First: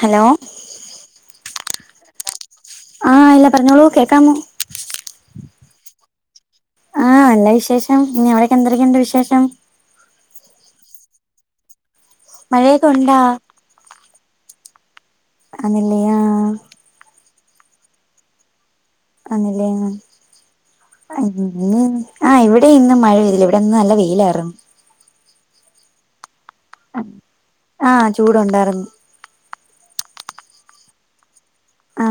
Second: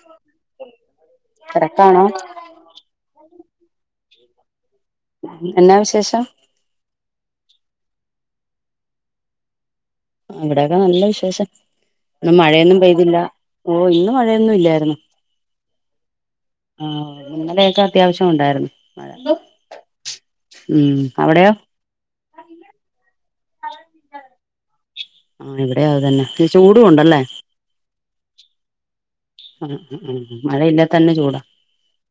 Hello തെരക്കാണോ ആഹ് ഇല്ല പറഞ്ഞോളൂ കേക്കാമോ എന്നാ വിശേഷം ആഹ് എന്നാ വിശേഷം പിന്നെ അവടൊക്കെ എന്തരക്കെയുണ്ട് വിശേഷം ആ ഇവിടെയൊക്കെ നല്ല വിശേഷം ഇന്ന് മഴയൊന്നും മഴയൊക്കെ പെയ്തില്ല ഉണ്ടാ ഓ ഇന്ന് മഴയൊന്നും ഇല്ലാ [unintelligible] അങ്ങനെയാ ഇന്നലെയൊക്കെ അത്യാവശ്യം ഒണ്ടായിരുന്ന് [unintelligible] അവിടെയോ ആ ഇവിടെ ഇന്ന് മഴ പെയ് ഇവിടങ്ങ് നല്ല വെയിലാർന്ന് ആഹ് ഇവിടെയും അത് തന്നെ ത്തി ചൂടും ഉണ്ടല്ലേ ആ ചൂടുണ്ടായിരുന്നു അ അ ആ മഴയില്ലെ തന്നെ ചൂടാ ആ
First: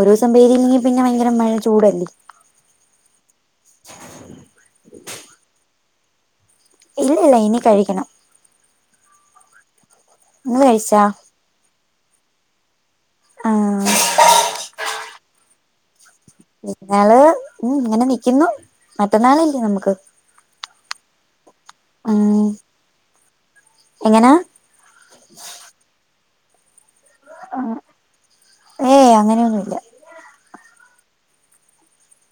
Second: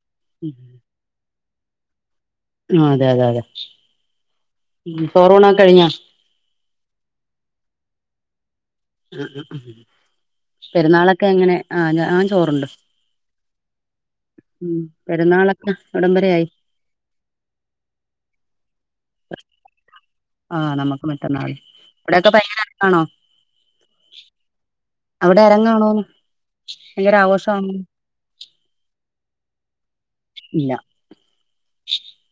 ഒരൂസം പെയ്തില്ലെങ്കി പിന്നെ ഭയങ്കര മഴ ചൂടല്ലേ അതെ അതെ അതെ. ചോറൂണൊക്കെ കഴിഞ്ഞാ ഇല്ല. ഇനി കഴിക്കണം അ അ ആ നിങ്ങള് കഴിച്ചാ പെരുന്നാളൊക്കെ അങ്ങനെ ആ ഞാൻ ചോറുണ്ട് ആ [unintelligible] ഉം പെരുന്നാളാ പെരുന്നാള് ഇങ്ങനെ നിൽക്കുന്നു മറ്റന്നാളല്ലെ നമുക്ക് ആ നമുക്ക് മറ്റന്നാള് അവിടൊക്കെ ഉം ഭയങ്കര അരങ്ങാണോ? എങ്ങനാ അവിടെ അരങ്ങാണോന്ന് ഏയ് അങ്ങനൊന്നൂല്ല ല്ല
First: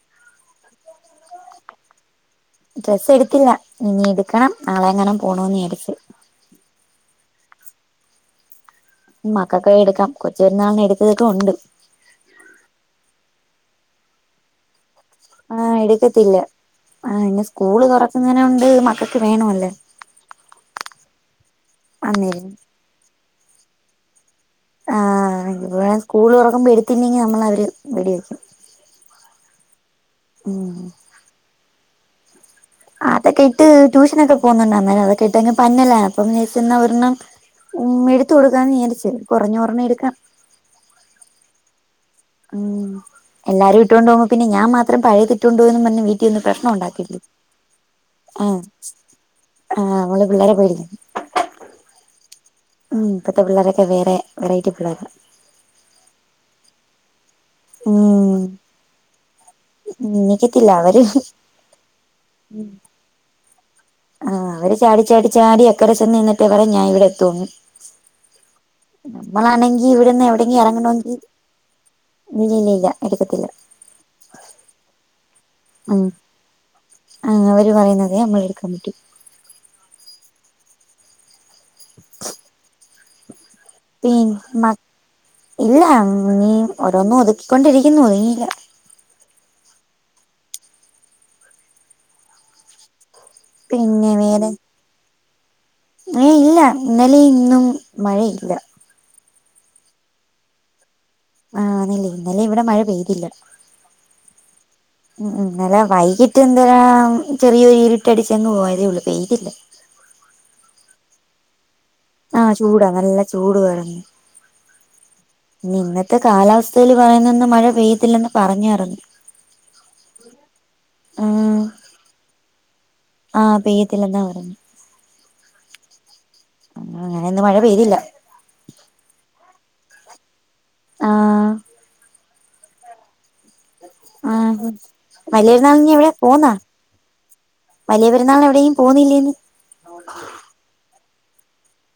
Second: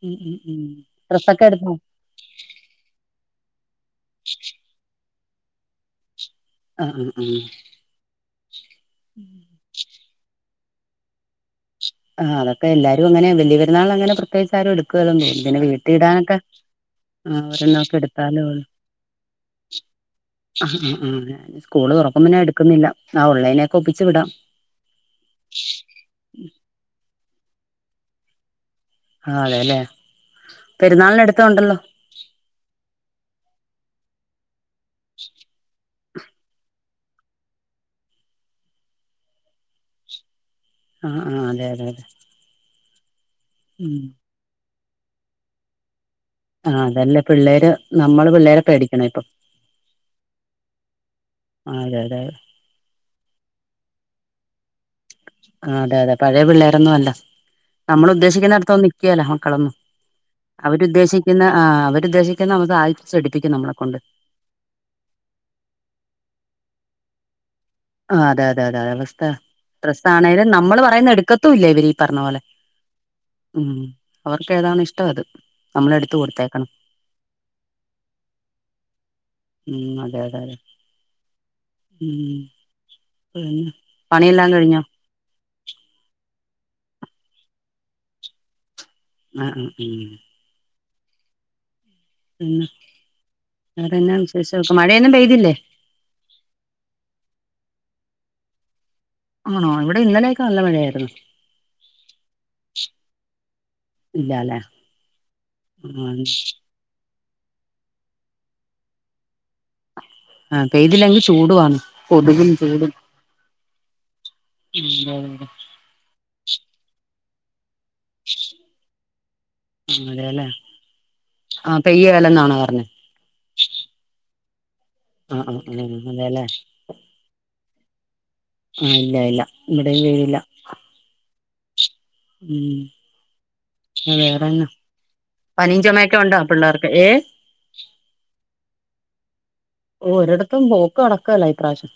ഉം ഉം ഉം ഡ്രസ്സൊക്കെ എടുത്തോ? ഇല്ല. ഇനി എടുക്കണം. നാളെങ്ങാനും പോണോന്ന് വിചാരിച്ച് ആ ആ ആ മക്കക്കുപോയെടുക്കാം കൊച്ച് ച്ചു പെരുന്നാളിന് എടുത്തതൊക്കെ ഉണ്ട്. ആ അതൊക്കെ എല്ലാരും അങ്ങനയാ വല്യ പെരുന്നാളിന് പ്രത്യേകിച്ച് ആരും എടു ക്കേലന്നു തോന്നുന്നു. പിന്നെ ആഹ് വീട്ടി ഇടാനൊക്കെ എടുക്കത്തില്ല ആഹ് ഇനി സ്കൂള് ഒരെണ്ണൊക്കെ എടുത്താലൊള്ളൂ. തുറക്കുന്നതിനോണ്ട് മക്കൾക്ക് വേണമല്ലോ ആ ആ ആ സ്‌കൂള് തുറക്കുമ്പേ ഞാൻ അന്നേരം എടുക്കുന്നില്ല. ആ ഒള്ളേനൊക്കെ ഒപ്പി ച്ച് വിടാം ആ [unintelligible] സ്‌കൂള് തുറക്കുമ്പേ എ ത്തില്ലെങ്കി നമ്മളെ അവര് വെടിവക്കും. അതേല്ലേ പെരുന്നാളിന് എടുത്തതുണ്ടല്ലോ അതൊക്കെയിട്ട് ട്യൂഷനൊക്കെ പോകുന്നുണ്ടാരുന്നു അതിട്ടെക്കങ്ങ് പന്നലാ കുറഞ്ഞപൈസൻ്റെ ഒരെണ്ണം ഉമ്മി എടുത്തു കൊടുക്കാന്ന് വിചാരിച്ച് കുറഞ്ഞൊരെണ്ണം എടുക്കണം ആ ആ അതെ അതെ അതെ ഉം എല്ലാരും ഉം ഇട്ടോണ്ടു പോകുമ്പേ പിന്നെ ഞാൻ മാത്ര ത്രം പഴേതിട്ടോണ്ടു പോയീന്ന് പറഞ്ഞ് വീ ആ തന്നെ പിള്ളേര്. ആഹ് നമ്മള്പിള്ളേരെ പേടിക്കണം ഇപ്പം ആഹ് നമ്മള് പിള്ളേരെ ആ അതെ അതെ ഇപ്പോഴത്തെ പിള്ളേരൊക്കെ വേറെ വെറൈറ്റി പിള്ളേരാ ആഹ് അതെ അതെ പഴയ പിള്ളേരൊന്നും അല്ല നമ്മള് ഉം ഉദ്ദേശിക്കുന്നിടത് ഒന്നും നിക്കേല മക്കളൊന്നും എണീക്കത്തില്ല അവര് അവരുദ്ദേശിക്കുന്ന ആ അവരുദ്ദേശിക്കുന്ന അവ സാധിച്ചെടുപ്പിക്കും നമ്മളെ കൊണ്ട് ആഹ് അവര് ചാടി തോന്നും ആഹ് അതെ അതെ അതെ റിസ്കാ ഇവിടുന്ന് പ്രശ്നണേലും എവിടെങ്കി നമ്മള് എറങ്ങണോങ്കി പറയുന്നത് എടുക്കത്തൂല്ലാ ഇവരീപറഞ്ഞാ ഞ്ഞപോലെ ഇല്ലില്ലില്ല എടുക്കത്തില്ല ഉം അവർക്കെതാന്ന് ഇഷ്ടവാ അത് നമ്മൾ ആഹ് എടുത്ത് കൊടുത്തേക്കണം അആ അവര് പറയുന്നതേ നമ്മള് എടുക്കാൻ പറ്റു. മ് അതെ അതെരഎ മ് മ് പി പണിയെല്ലാം മ കഴിഞ്ഞൊ ഇല്ല അങ്ങി ഓരോന്നു ഒതുക്കികൊണ്ട് ഇരിക്കുന്നു ഒതുങ്ങിയില്ല. ആഹ് ആഹ് മ് മ് വേറെന്നാ വിശേഷവൊക്കെ മഴയൊന്നും പെയ് ഇല്ലേ ഏയ് ഇല്ല ഇന്നലെയും ഇന്നും മഴ ഇല്ല. ആണോ ഇവിടെ ഇന്നലെയൊക്കെ നല്ല മഴയായിരുന്ന്. ആഹ് ന്നില്ലേ ഇന്നലെ ഇവിടെ മഴ പെയ്തില്ല ഇല്ലാല്ലേ മ് മ് ഇന്നലെ ആഹ് വൈകിട്ട് [unintelligible] ചെറിയൊരു ഇരുട്ടടിച്ചങ്ങ് പോയതേ ഉള്ള് പെയ്തില്ല. അ പെയ്തില്ലെങ്കി ചൂടുവാണ് കൊതുകും ആഹ് ചൂടാ ചൂടും നല്ല ചൂടും അരെന്ന് ഉം ഇനി ഇന്നത്തെ കാലാവസ്ഥയില് പറയുന്നേന്ന് മഴ പെയ്യത്തില്ലന്ന് പറഞ്ഞാരെന്ന് അതെ അതെ അതെ ആ അതെല്ലേ ആഹാആ ആഹ് പെയ്യേലെന്നാണോ പറഞ്ഞേ അആ പെയ്യത്തില്ലന്നാ പറഞ്ഞെ ആഹ് ആഹ് അതെല്ലേ ആ അങ്ങനെ ഇന്ന് മഴ പെയ്തില്ല ആഹ് ഇല്ല ഇല്ലാ ഇവിടേം പെയ്തില്ല അആ മ് ആഹ് ബും പനിയും വലിയരുന്നാളിന് എവിടെയ ചുമയൊക്കെ ഉണ്ടോ പോന്നാ പിള്ളേർക്ക് ഏഹ് വലിയ പെരുന്നാളിന് എവിടേയും പോന്നില്ലേന്ന് ഓ ഒരടത്തും പോ ക്ക് നടക്കല്ലേ ഈപ്രാവശ്യം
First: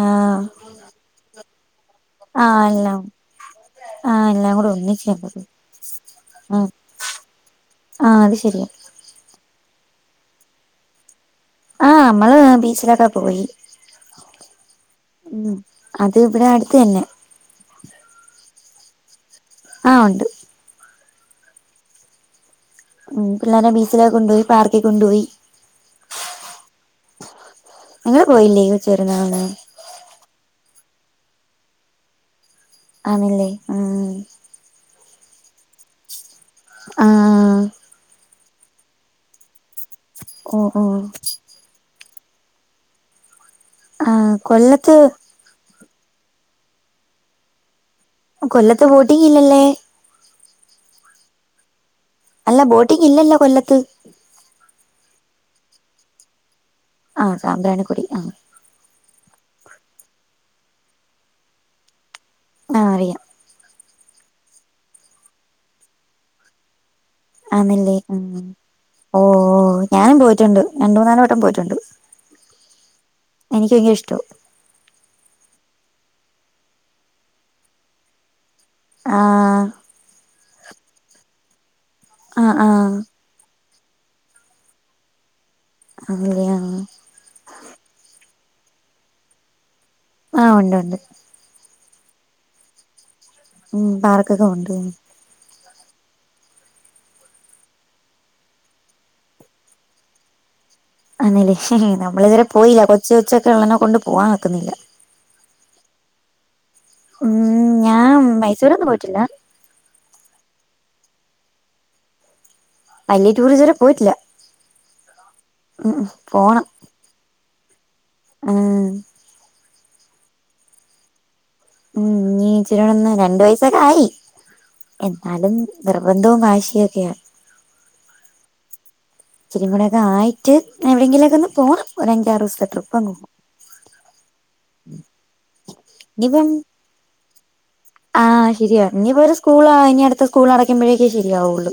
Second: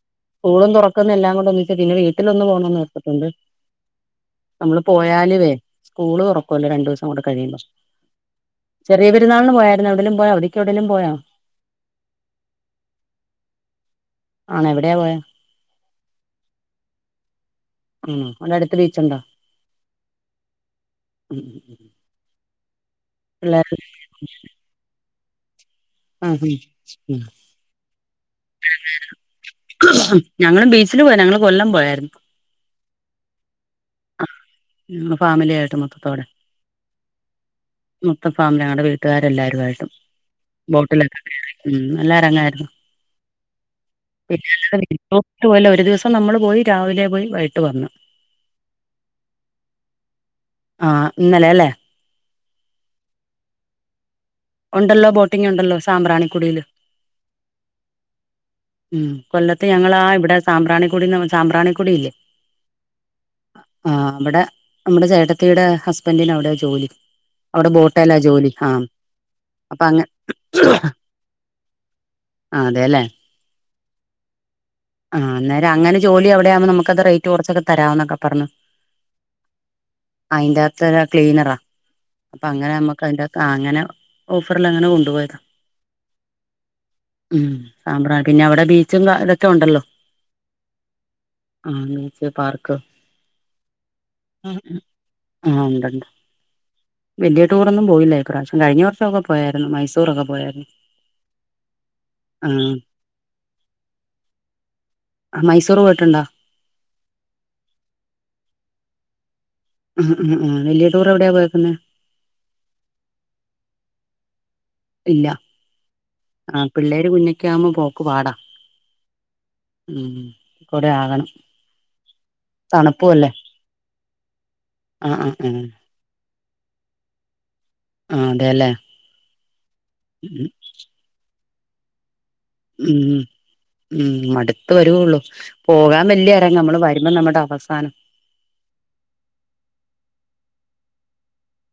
ആഹ് കൂളും തൊറക്കെന്നില്ലാംകൊണ്ടും [unintelligible] പിന്നെ വീട്ടില് ഒന്ന് ആഹ് പോണോന്ന് എല്ലാം ഓർത്തിട്ടുണ്ട് ആഹ് എല്ലാം കൂടെ നമ്മള് ഒന്നിച്ച് കണ്ടത് പോയാലുവേ സ്കൂള് തുറക്കുവല്ലെ ആഹ് രണ്ടുദിവസം കൂടെ കഴിയുമ്പോ ആഹ് അത് ശരിയാ ചെറിയ പെരുന്നാളിന് പോയായിരു പിന്നെ എവിടേലും പോയാ? അവധിക്ക് എവിടേലും പോയാ? ആ മ്മള് ബീച്ചിലൊക്കെ പോയി ആണോ എവിടെയാ പോയെ മ് അത് ഇവിടെ അടുത്ത് തന്നെ. ഉം [unintelligible] [unintelligible] ബീച്ച് ഒണ്ടോ ആ ഒണ്ട് [unintelligible] മ് പിള്ളാരെ പിള്ളേര് ബീച്ചിലോ കൊണ്ടോയി പാർക്കി കൊണ്ടൊയി. ഉ ഉം ഉം ങ്ങള് പോയില്ലേ കൊച്ചു പെരുന്നാളിന് ബീച്ചിൽ പോയി ന്ഞങ്ങൾ കൊല്ലം പോയായിരുന്നു ആണല്ലേ ഉം മ് ഫാമിലി ആയിട്ട് മൊത്തം അവിടെ ആ ഫാമിലി ഞങ്ങളുടെ വീട്ടുകാരെല്ലാരായിട്ടും ഓ ഓ ബോട്ടിലൊക്കെ കേറി ഉം നല്ല അരങ്ങായിരുന്നു ആ കൊല്ലത്ത് ഡോക്ടപോലെ ഒരു ദിവസം നമ്മൾ പോയി രാവില പോയിവൈകിട്ട് വന്നു കൊല്ലത്ത് പൂട്ടിക്കിലല്ലെ ആഇന്നലെല്ലെ അല്ലാം ബോട്ടിക്കില്ലല്ലോ കൊല്ലത്ത് ഉണ്ടല്ലോ ബോയിംഗ് ഉണ്ട ലോ സാമ്രണി കുടീല്. സാമ്രാനികുടി കൊല്ലത്ത് ഞങ്ങ ളാ ഇവിടെ സാമ്രാണികുടി സാബ്രാണി കുടിയില്ലേ ആ അറിയാം അ വിടെ നമ്മുടെ ചേട്ടത്തിയുടെ ഹസ്ബൻഡ്ന് അവിടെ ജോലി ആണല്ലേ ബോട്ടേലാ ആഹ് അപ്പൊ അങ്ങ ഞാനും പോയിട്ടുണ്ട് രണ്ടുമൂന്നാല് വട്ടം പോയി ട്ടുണ്ട് ആഹ് [unintelligible] ഷടം ആ അനര് അങനെ നമ്മുക്ക് അത് റേറ്റ് കുറച്ചു തരാം എന്ന് പറഞ്ഞു ആ അയിന്റെ ത്ത ഒരുക്ലിനറാ ആ അവിന്റെ ആ ത്ത്നെതിന്റെ ത്ത് ഓഫറിൽ അങ്ങനെ കോൺടോ ഉ ആണല്ലേ ആ സ്റ്ററിട്ട്യ പിന്നെ ബീച്ചും കാര്യം റ്റോ ഉണ്ട ലോ ആഉണ്ട് ഉണ്ട് അമിച്ച് പാർക്ക് ഉം പാർക്ക് കോവ് ണ്ട് ആണ്ട് ണ്ട് വല്യ റ്റൂ റൊ ന്നും പോയില്ല ഇപ്രാവശ്യം കഴിഞ്ഞ വർ ഷൊക്കെ പോയായിരുന്നു മൈസൂർ ഒക്കെ പോയായിരുന്നു അതെലെ ഹ് ഹ് നമ്മള് ഇത് വരെ പോയില ആഹ് കൊച്ച് ഒച്ചൊക്കെ ഒള്ളേനെ കൊണ്ട് പോവാനൊക്കുന്നില്ല മൈസൂറ് പോയ്ട്ടുണ്ടാ മ്മ് ഞാമ് മൈസൂരൊന്നും പോയിട്ടില്ല ഉം ഉം ഉം വെല്യേ ടൂറെവിടെ പോയക്കന് വല്യേ ട്ടൂറ് ഇത് വരെ പോയിട്ട്ല്ലാ ഇല്ല ആഹ് പിള്ളേര് പിന്നേ ക്യാമ്പോപൊ ആഹ് മ് ഒരാകണം മ് നീച്ച്ലടന്ന് രണ്ട് വയസ്സൊക്കായി ആ ആ ആ എന്നാലും നിർബന്ധി ന്തും വാശിയൊക്കെയാ ആ തെലെ ഇത്തിരികൂടെ ഒക്കെ ആയിട്ട് എവിടെങ്ങിലൊക്കൊന്ന് പോണം ഒര മ് മ് മട്ത്ത് വരുവൊള്ളൂ ഇനിയിപ്പം പോകാൻവല്യേഎരം നമ്മള് വരുമ്പം നമ്മടെഅ ആഹ് ശെരിയാ ഇനിപ്പര് സ്കൂളാ ഇനി അടുത്ത സ്കൂൾ അട കുമ്പഴേക്കെ ശെരിയാവൊള്ള്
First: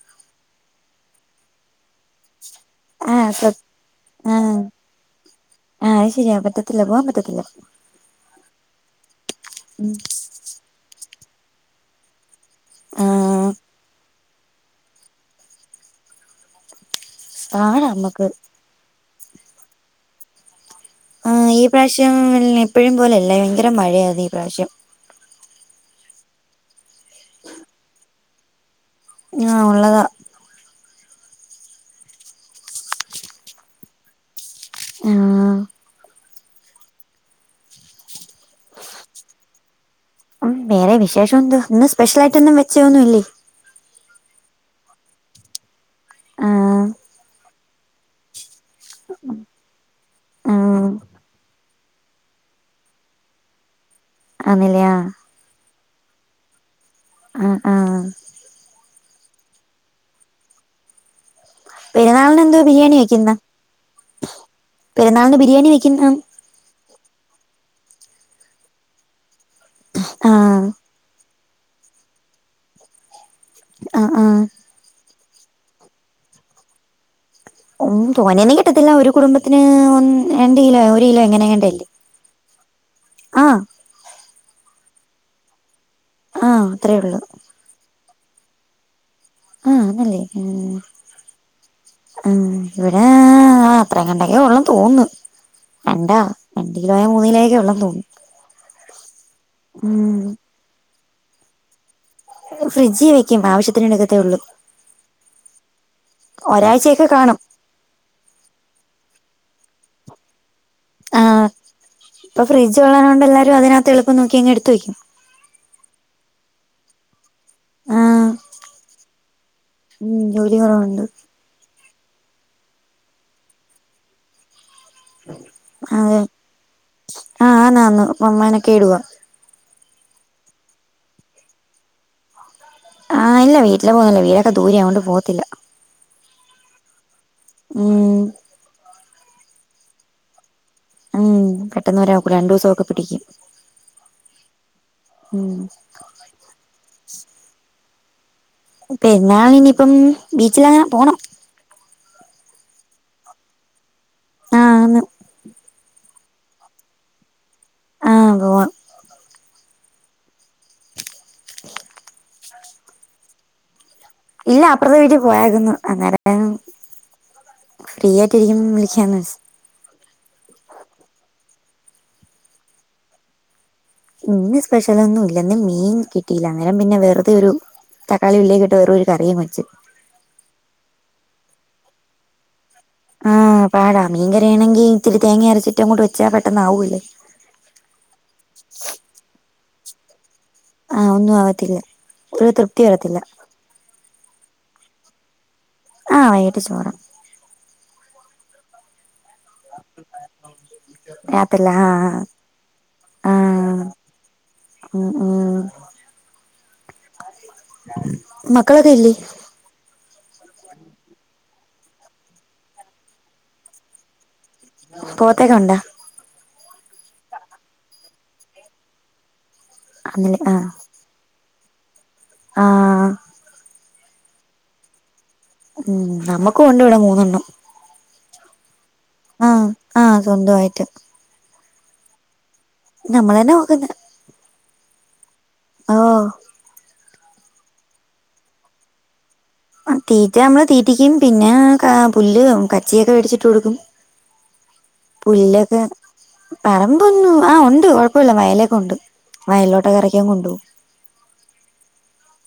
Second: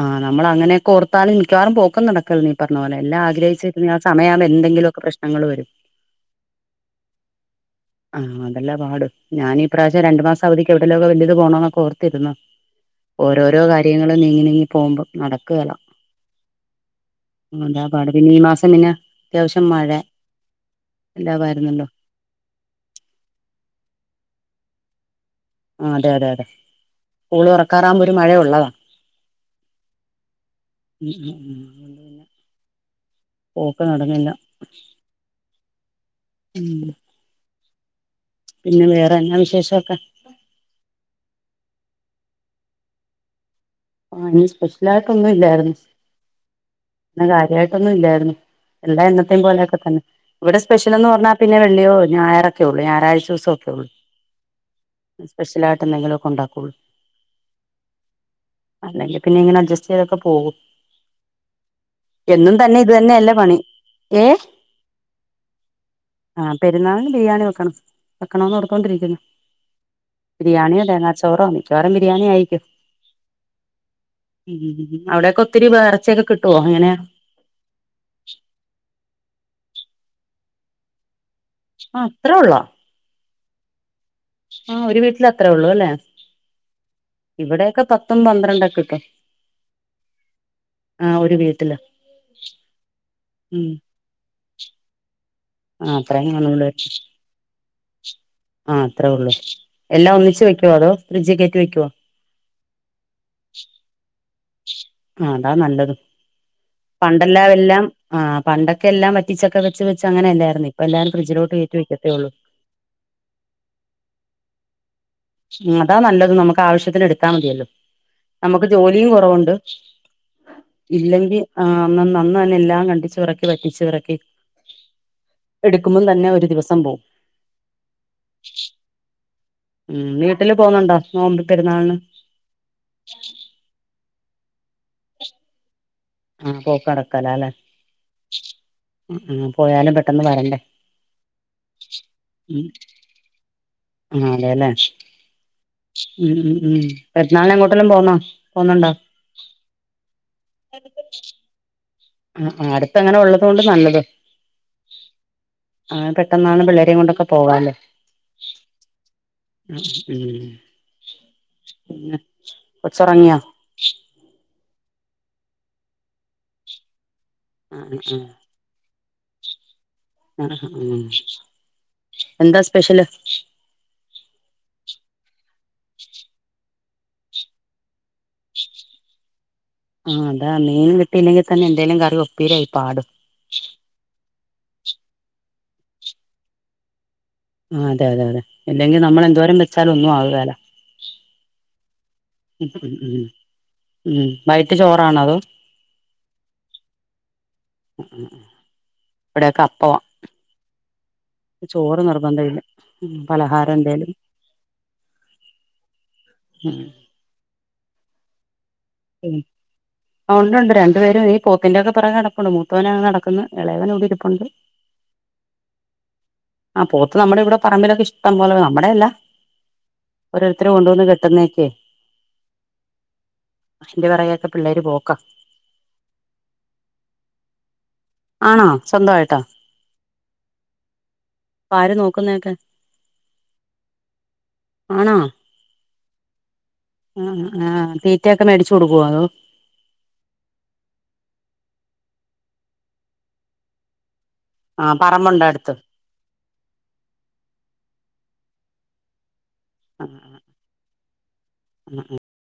ആഹ് നമ്മളങ്ങനൊക്കെ ഓർത്താല് മിക്കവാറും പോക്ക്‌ ക്കും നടക്കിൽ നീ പറഞപോലെ എല്ലാം ആഹ് സ ആഗ്രഹിച്ച് പിന്നേ ആഹ് സമയാമ്പോ എന്തെങ്കിലൊക്കെ പ്രേശ്നങ്ങള് വരും ആഹ് അത് ശരിയാ പറ്റത്തില്ല പോവാൻ പറ്റത്തില്ല ന്തല്ല പാട് ഞാനിപ്രാശ്യം രണ്ട് മാസവദിക്ക് എവ്ടെല്ലാം ക്കൊ വെല്ലിത് പോണോനൊക്കോ ഓർത്തിരുന്നു ആഹ് ഓരോരോ കാര്യങ്ങൾ ങ്ങൾ നീങ്ങി നീങ്ങി പോമ്പോ ന്നടക്കേല ങ്ങ പാടാ താപാട് നമ്മക്ക് പിന്നീമാസം പ്പിന്നെ ത്യാവഷ്യം മരെ ആഹ് ഈ പ്രാശ്യോം വെല്നെ പ്പഴും പോലല്ല വയങ്കര മഴയാർന്ന് ഇപ്രാഷ്യം അതെ അതെ അതെ സ്കൂള് തൊറക്കാറാമ്പേ മഴയുള്ളതാ ആഹ് ഉള്ളതാ പോക്ക്‌ നടന്നില്ലാ ആാാ ഹ് [inaudible] പിന്നെ വേറെ എന്നാ വിശേഷമൊക്കെ വേറെ വിശേഷോന്ത് ഇന്ന് സ് [unintelligible] [unintelligible] [inaudible] [inaudible] ആഹ് എല്ലാ എന്നത്തും പോലൊക്കെ തന്നെ ഇവിടെ ആഹ് സ്പെഷ്യൽ എന്ന് പറഞ്ഞാ പിന്നെ ള്ളിയോ ഞായറൊക്കെ ഉള്ളൂ ഞായറാഴ്ച ദിവസൊക്കെ ഉള്ളൂ ആന്നില്ലയോ എന്തെങ്കിലൊക്കെ ഒണ്ടാക്കുള്ളൂ അ ആഹ് അല്ലെങ്കിപ്പിന്നെ എങ്ങനെ അഡ്ജസ്റ്റ് ചെയ്തൊക്കെ പോകും പെരുന്നാളിന് എന്നും എന്തോ തന്നെ ഇത് ബിരിയാണി തന്നെയല്ലേ വെക്കുന്ന പണി ഏ പെരുന്നാളിന് ബിരിയാണി വെക്കുന്ന ആ പെരുന്നാളിന് ബിരിയാണി വെക്കണം വെക്കണോനോർത്തോണ്ടിയിരിക്കുന്നു ആ ബിരിയാണിയോ തേങ്ങാ ചോറോ മയി ചോറും ബിരിയാണിയും ആയിക്കോ അ ആഹ് അവിടൊക്കെ ഒത്തിരി വേ എറച്ചിയൊക്കെ കിട്ടുവോ എങ്ങനെയാ ഒന്നു തോനെന്നേ കിട്ടത്തില്ല ഒരു കുടുംബത്തിന് ഒന് രണ്ട് കിലോ ഒരു കിലോ എങ്ങനെങ്ങണ്ടല്ലേ ആ അത്ര ഒള്ളോ ആ ആഹ് ഒരു വീട്ടില് അത്ര ഉള്ളു അല്ലേ ആഹ് അത്ര ഉള്ളു ത്തും പന്ത്രണ്ടക്കെക്കെ ആഹ് നല്ലേ വീട്ടില് ഉം-ഉം ഇവിടെ ആ ഉം അത്രങ്ങാണ്ടക്കെ ഒള്ളന്ന് തോന്ന്ന്ന് ആ അത്രന്ന കാണുളേ മൂന്ന് കിലോയൊക്കെ ഉള്ളെന്ന് തോന്നുന്നു ആ അത്ര ഉള്ളു എല്ലാ ഉം ഒന്നിച്ച് വെക്കോ അതോ ഫ്രിഡ്ജിൽ കേറ്റി വെക്കുവോ ഫ്രിഡ്ജിൽ വെക്കും ആവശ്യത്തിന് എടുക്കത്തേ ഉള്ളൂ ആ അതാ നല്ലത് ഒരാഴ്ചയൊക്കെ കാണും പണ്ടെല്ലാ എല്ലാം ആഹ് പണ്ടൊക്കെ എല്ലാം വെ പിചൊക്കെ വെച്ച് വെച്ച് അങ്ങനെയെ തേർന്നേ ആഹ് ഇപ്പൊ ഫ്രിഡ്ജ് ഒള്ളതു കൊണ്ട് എല്ലാരും അതിനാകത്ത് എളുപ്പം നോക്കിയങ്ങ് എടുത്ത് വെയ്ക്കും അതാ നല്ലത് നമുക്ക് ആവശ്യത്തിന് എടു ത്താ മതിയല്ലോ ആ നമുക്ക് ജോലിയും കുറവുണ്ട് ഉം ജോലി കുറവുണ്ട് അ നന്ന തന്നെ എല്ലാം കണ്ടിച്ചു പെറുക്കി പറ്റിച്ചു ഇറക്കി [unintelligible] ദിവസം പോവും ആന്ന് ആന്ന് [unintelligible] ഉം വീട്ടില് പോന്നുണ്ടോ നോമ്പ് പെരുന്നാളിന് ആഹ് ഇല്ല വീട്ടിലില് പോകല്ലേ വീടൊക്കെ ദൂരെയാ അതുകൊണ്ട് പോകത്തില്ല ആഹ പോക്കടക്കും. കല്ല ഉം ആഹ് പോയാലും പെട്ടന്ന് വരണ്ടേ. ഉം പെട്ടെന്ന് ഒരാക്കൂട രണ്ടു ദിവസക്കെ പിടിക്കും അല്ലേ ഉം ഉ ഉം ഉം പെരുനാളിന് എങ്ങോട്ടലും പോന്നോ? [inaudible] പെരുന്നാൾ ഇനിയിപ്പം ബീച്ചിലങ്ങനെ പോണം. ആ ആ അടുത്ത അങ്ങനെ ഉള്ളത കൊണ്ട് നല്ലത് ആന്ന് പെട്ടന്നാണ് പിള്ളേരയും കൊണ്ടൊക്കെ പോവാല്ലേ ആഹ് പോവാ ഉം ഉം [unintelligible] കൊച്ചോറങ്ങിയൊ ഇല്ല അപ്പുറത്തെ വീട്ടിൽ പോയായിരുന്നു അങ്ങേര ആ ഫ്രീ ആയിട്ടിരിക്കു [unintelligible] ആഹ് ഉം എന്താ സ്പെഷ്യല് ഇന്ന് സ്പെഷലൊന്നു ന്ന് മീൻ കിട്ടീല്ല ഞ ഞാൻ പിന്നെ വെറുതെ ഒരു തക്കാളി ഉള്ളിക്കെട്ട് വെറൊരു കറിയും വെച്ച് ആഹ് അതാണ് മീൻ കിട്ടില്ലെങ്കിൽ തന്നെ എന്തോലും കറി ഒപ്പീരായി പാടും ആഹ് പാടാ മീൻ ക വേണെങ്കി ഇത്തിരി തേങ്ങ അരച്ചിട്ടങ്ങോട്ട് വെച്ചാ പെട്ടന്നാവൂലേ ആ അതെ അതെ അതെ അല്ലെങ്കിൽ നമ്മൾ എന്തോരം ക ചാലും ഒന്നും ആവുകെല ആഹ് ഒന്നും ആവാത്തില്ല ഒരു ഉം തൃപ്തി വരത്തില്ല ഉം ഉം വൈകിട്ട് ചോറാണോ അതോ ആ വൈകിട്ട് ചോറാ [unintelligible] ഇവിടെയൊക്കെ അപ്പമാ റിയത്തില്ല ആ ആ ആ പലഹാരം ആ എന്തേലും ഉം ഉം ഉം മത്ത് ക്കളൊക്കെ ഇല്ലേ ഉണ്ട് ഉണ്ട് രണ്ട് പേരും ഈ പോത്തിൻ്റെ എന്നൊക്കെ പറഞ്ഞ് നടപ്പ് ണ്ട് മൂത്തവനങ്ങനെ നടക്ക്ന്ന് ഇളയവൻ ഇവിടെ ഇരിപ്പുണ്ട് പോത്തെക്ക ഉണ്ടാ ആ പോത്ത് നമ്മടെ ഇവിടെ പറമ്പിലൊക്കെ ഇഷ് ടം പോലെ നമ്മടെ അല്ല ഓരോരുത്തരും കൊണ്ട് വന്ന് കെട്ടുന്നെ ക്കെ ആ അയിൻ്റെ പിറകെ ഒക്കെ പിള്ളാര് പോക്കാ നമ്മക്കൂണ്ടിവിടെ മൂന്നെണ്ണം ആണോ സ്വന്തമായിട്ടാ ആ ആ സ്വന്തമായിട്ട് അപ്പാര് നോക്കുന്നെയൊക്കെ നമ്മൾ തന്നാ നോക്കുന്നേ ആണോ ആ അ ആ തീറ്റയൊക്കെ മേടിച്ച് കൊടുക്കുവോ അതോ തീറ്റ നമ്മൾ തീറ്റിക്കും പിന്നെ ആ പുല്ല് കച്ചിയൊക്കെ വേടിച്ചിട്ട് കൊടുക്കും ആ പറമ്പുണ്ടോ അടുത്ത് പുല്ലൊക്കെ പറമ്പൊന്നും ആ ഉണ്ട് കുഴപ്പമില്ല വയലൊ ഉണ്ട് വയലിലോട്ട് ആ ഇറക്കിയങ്ങ് കൊണ്ട് പോകും [unintelligible]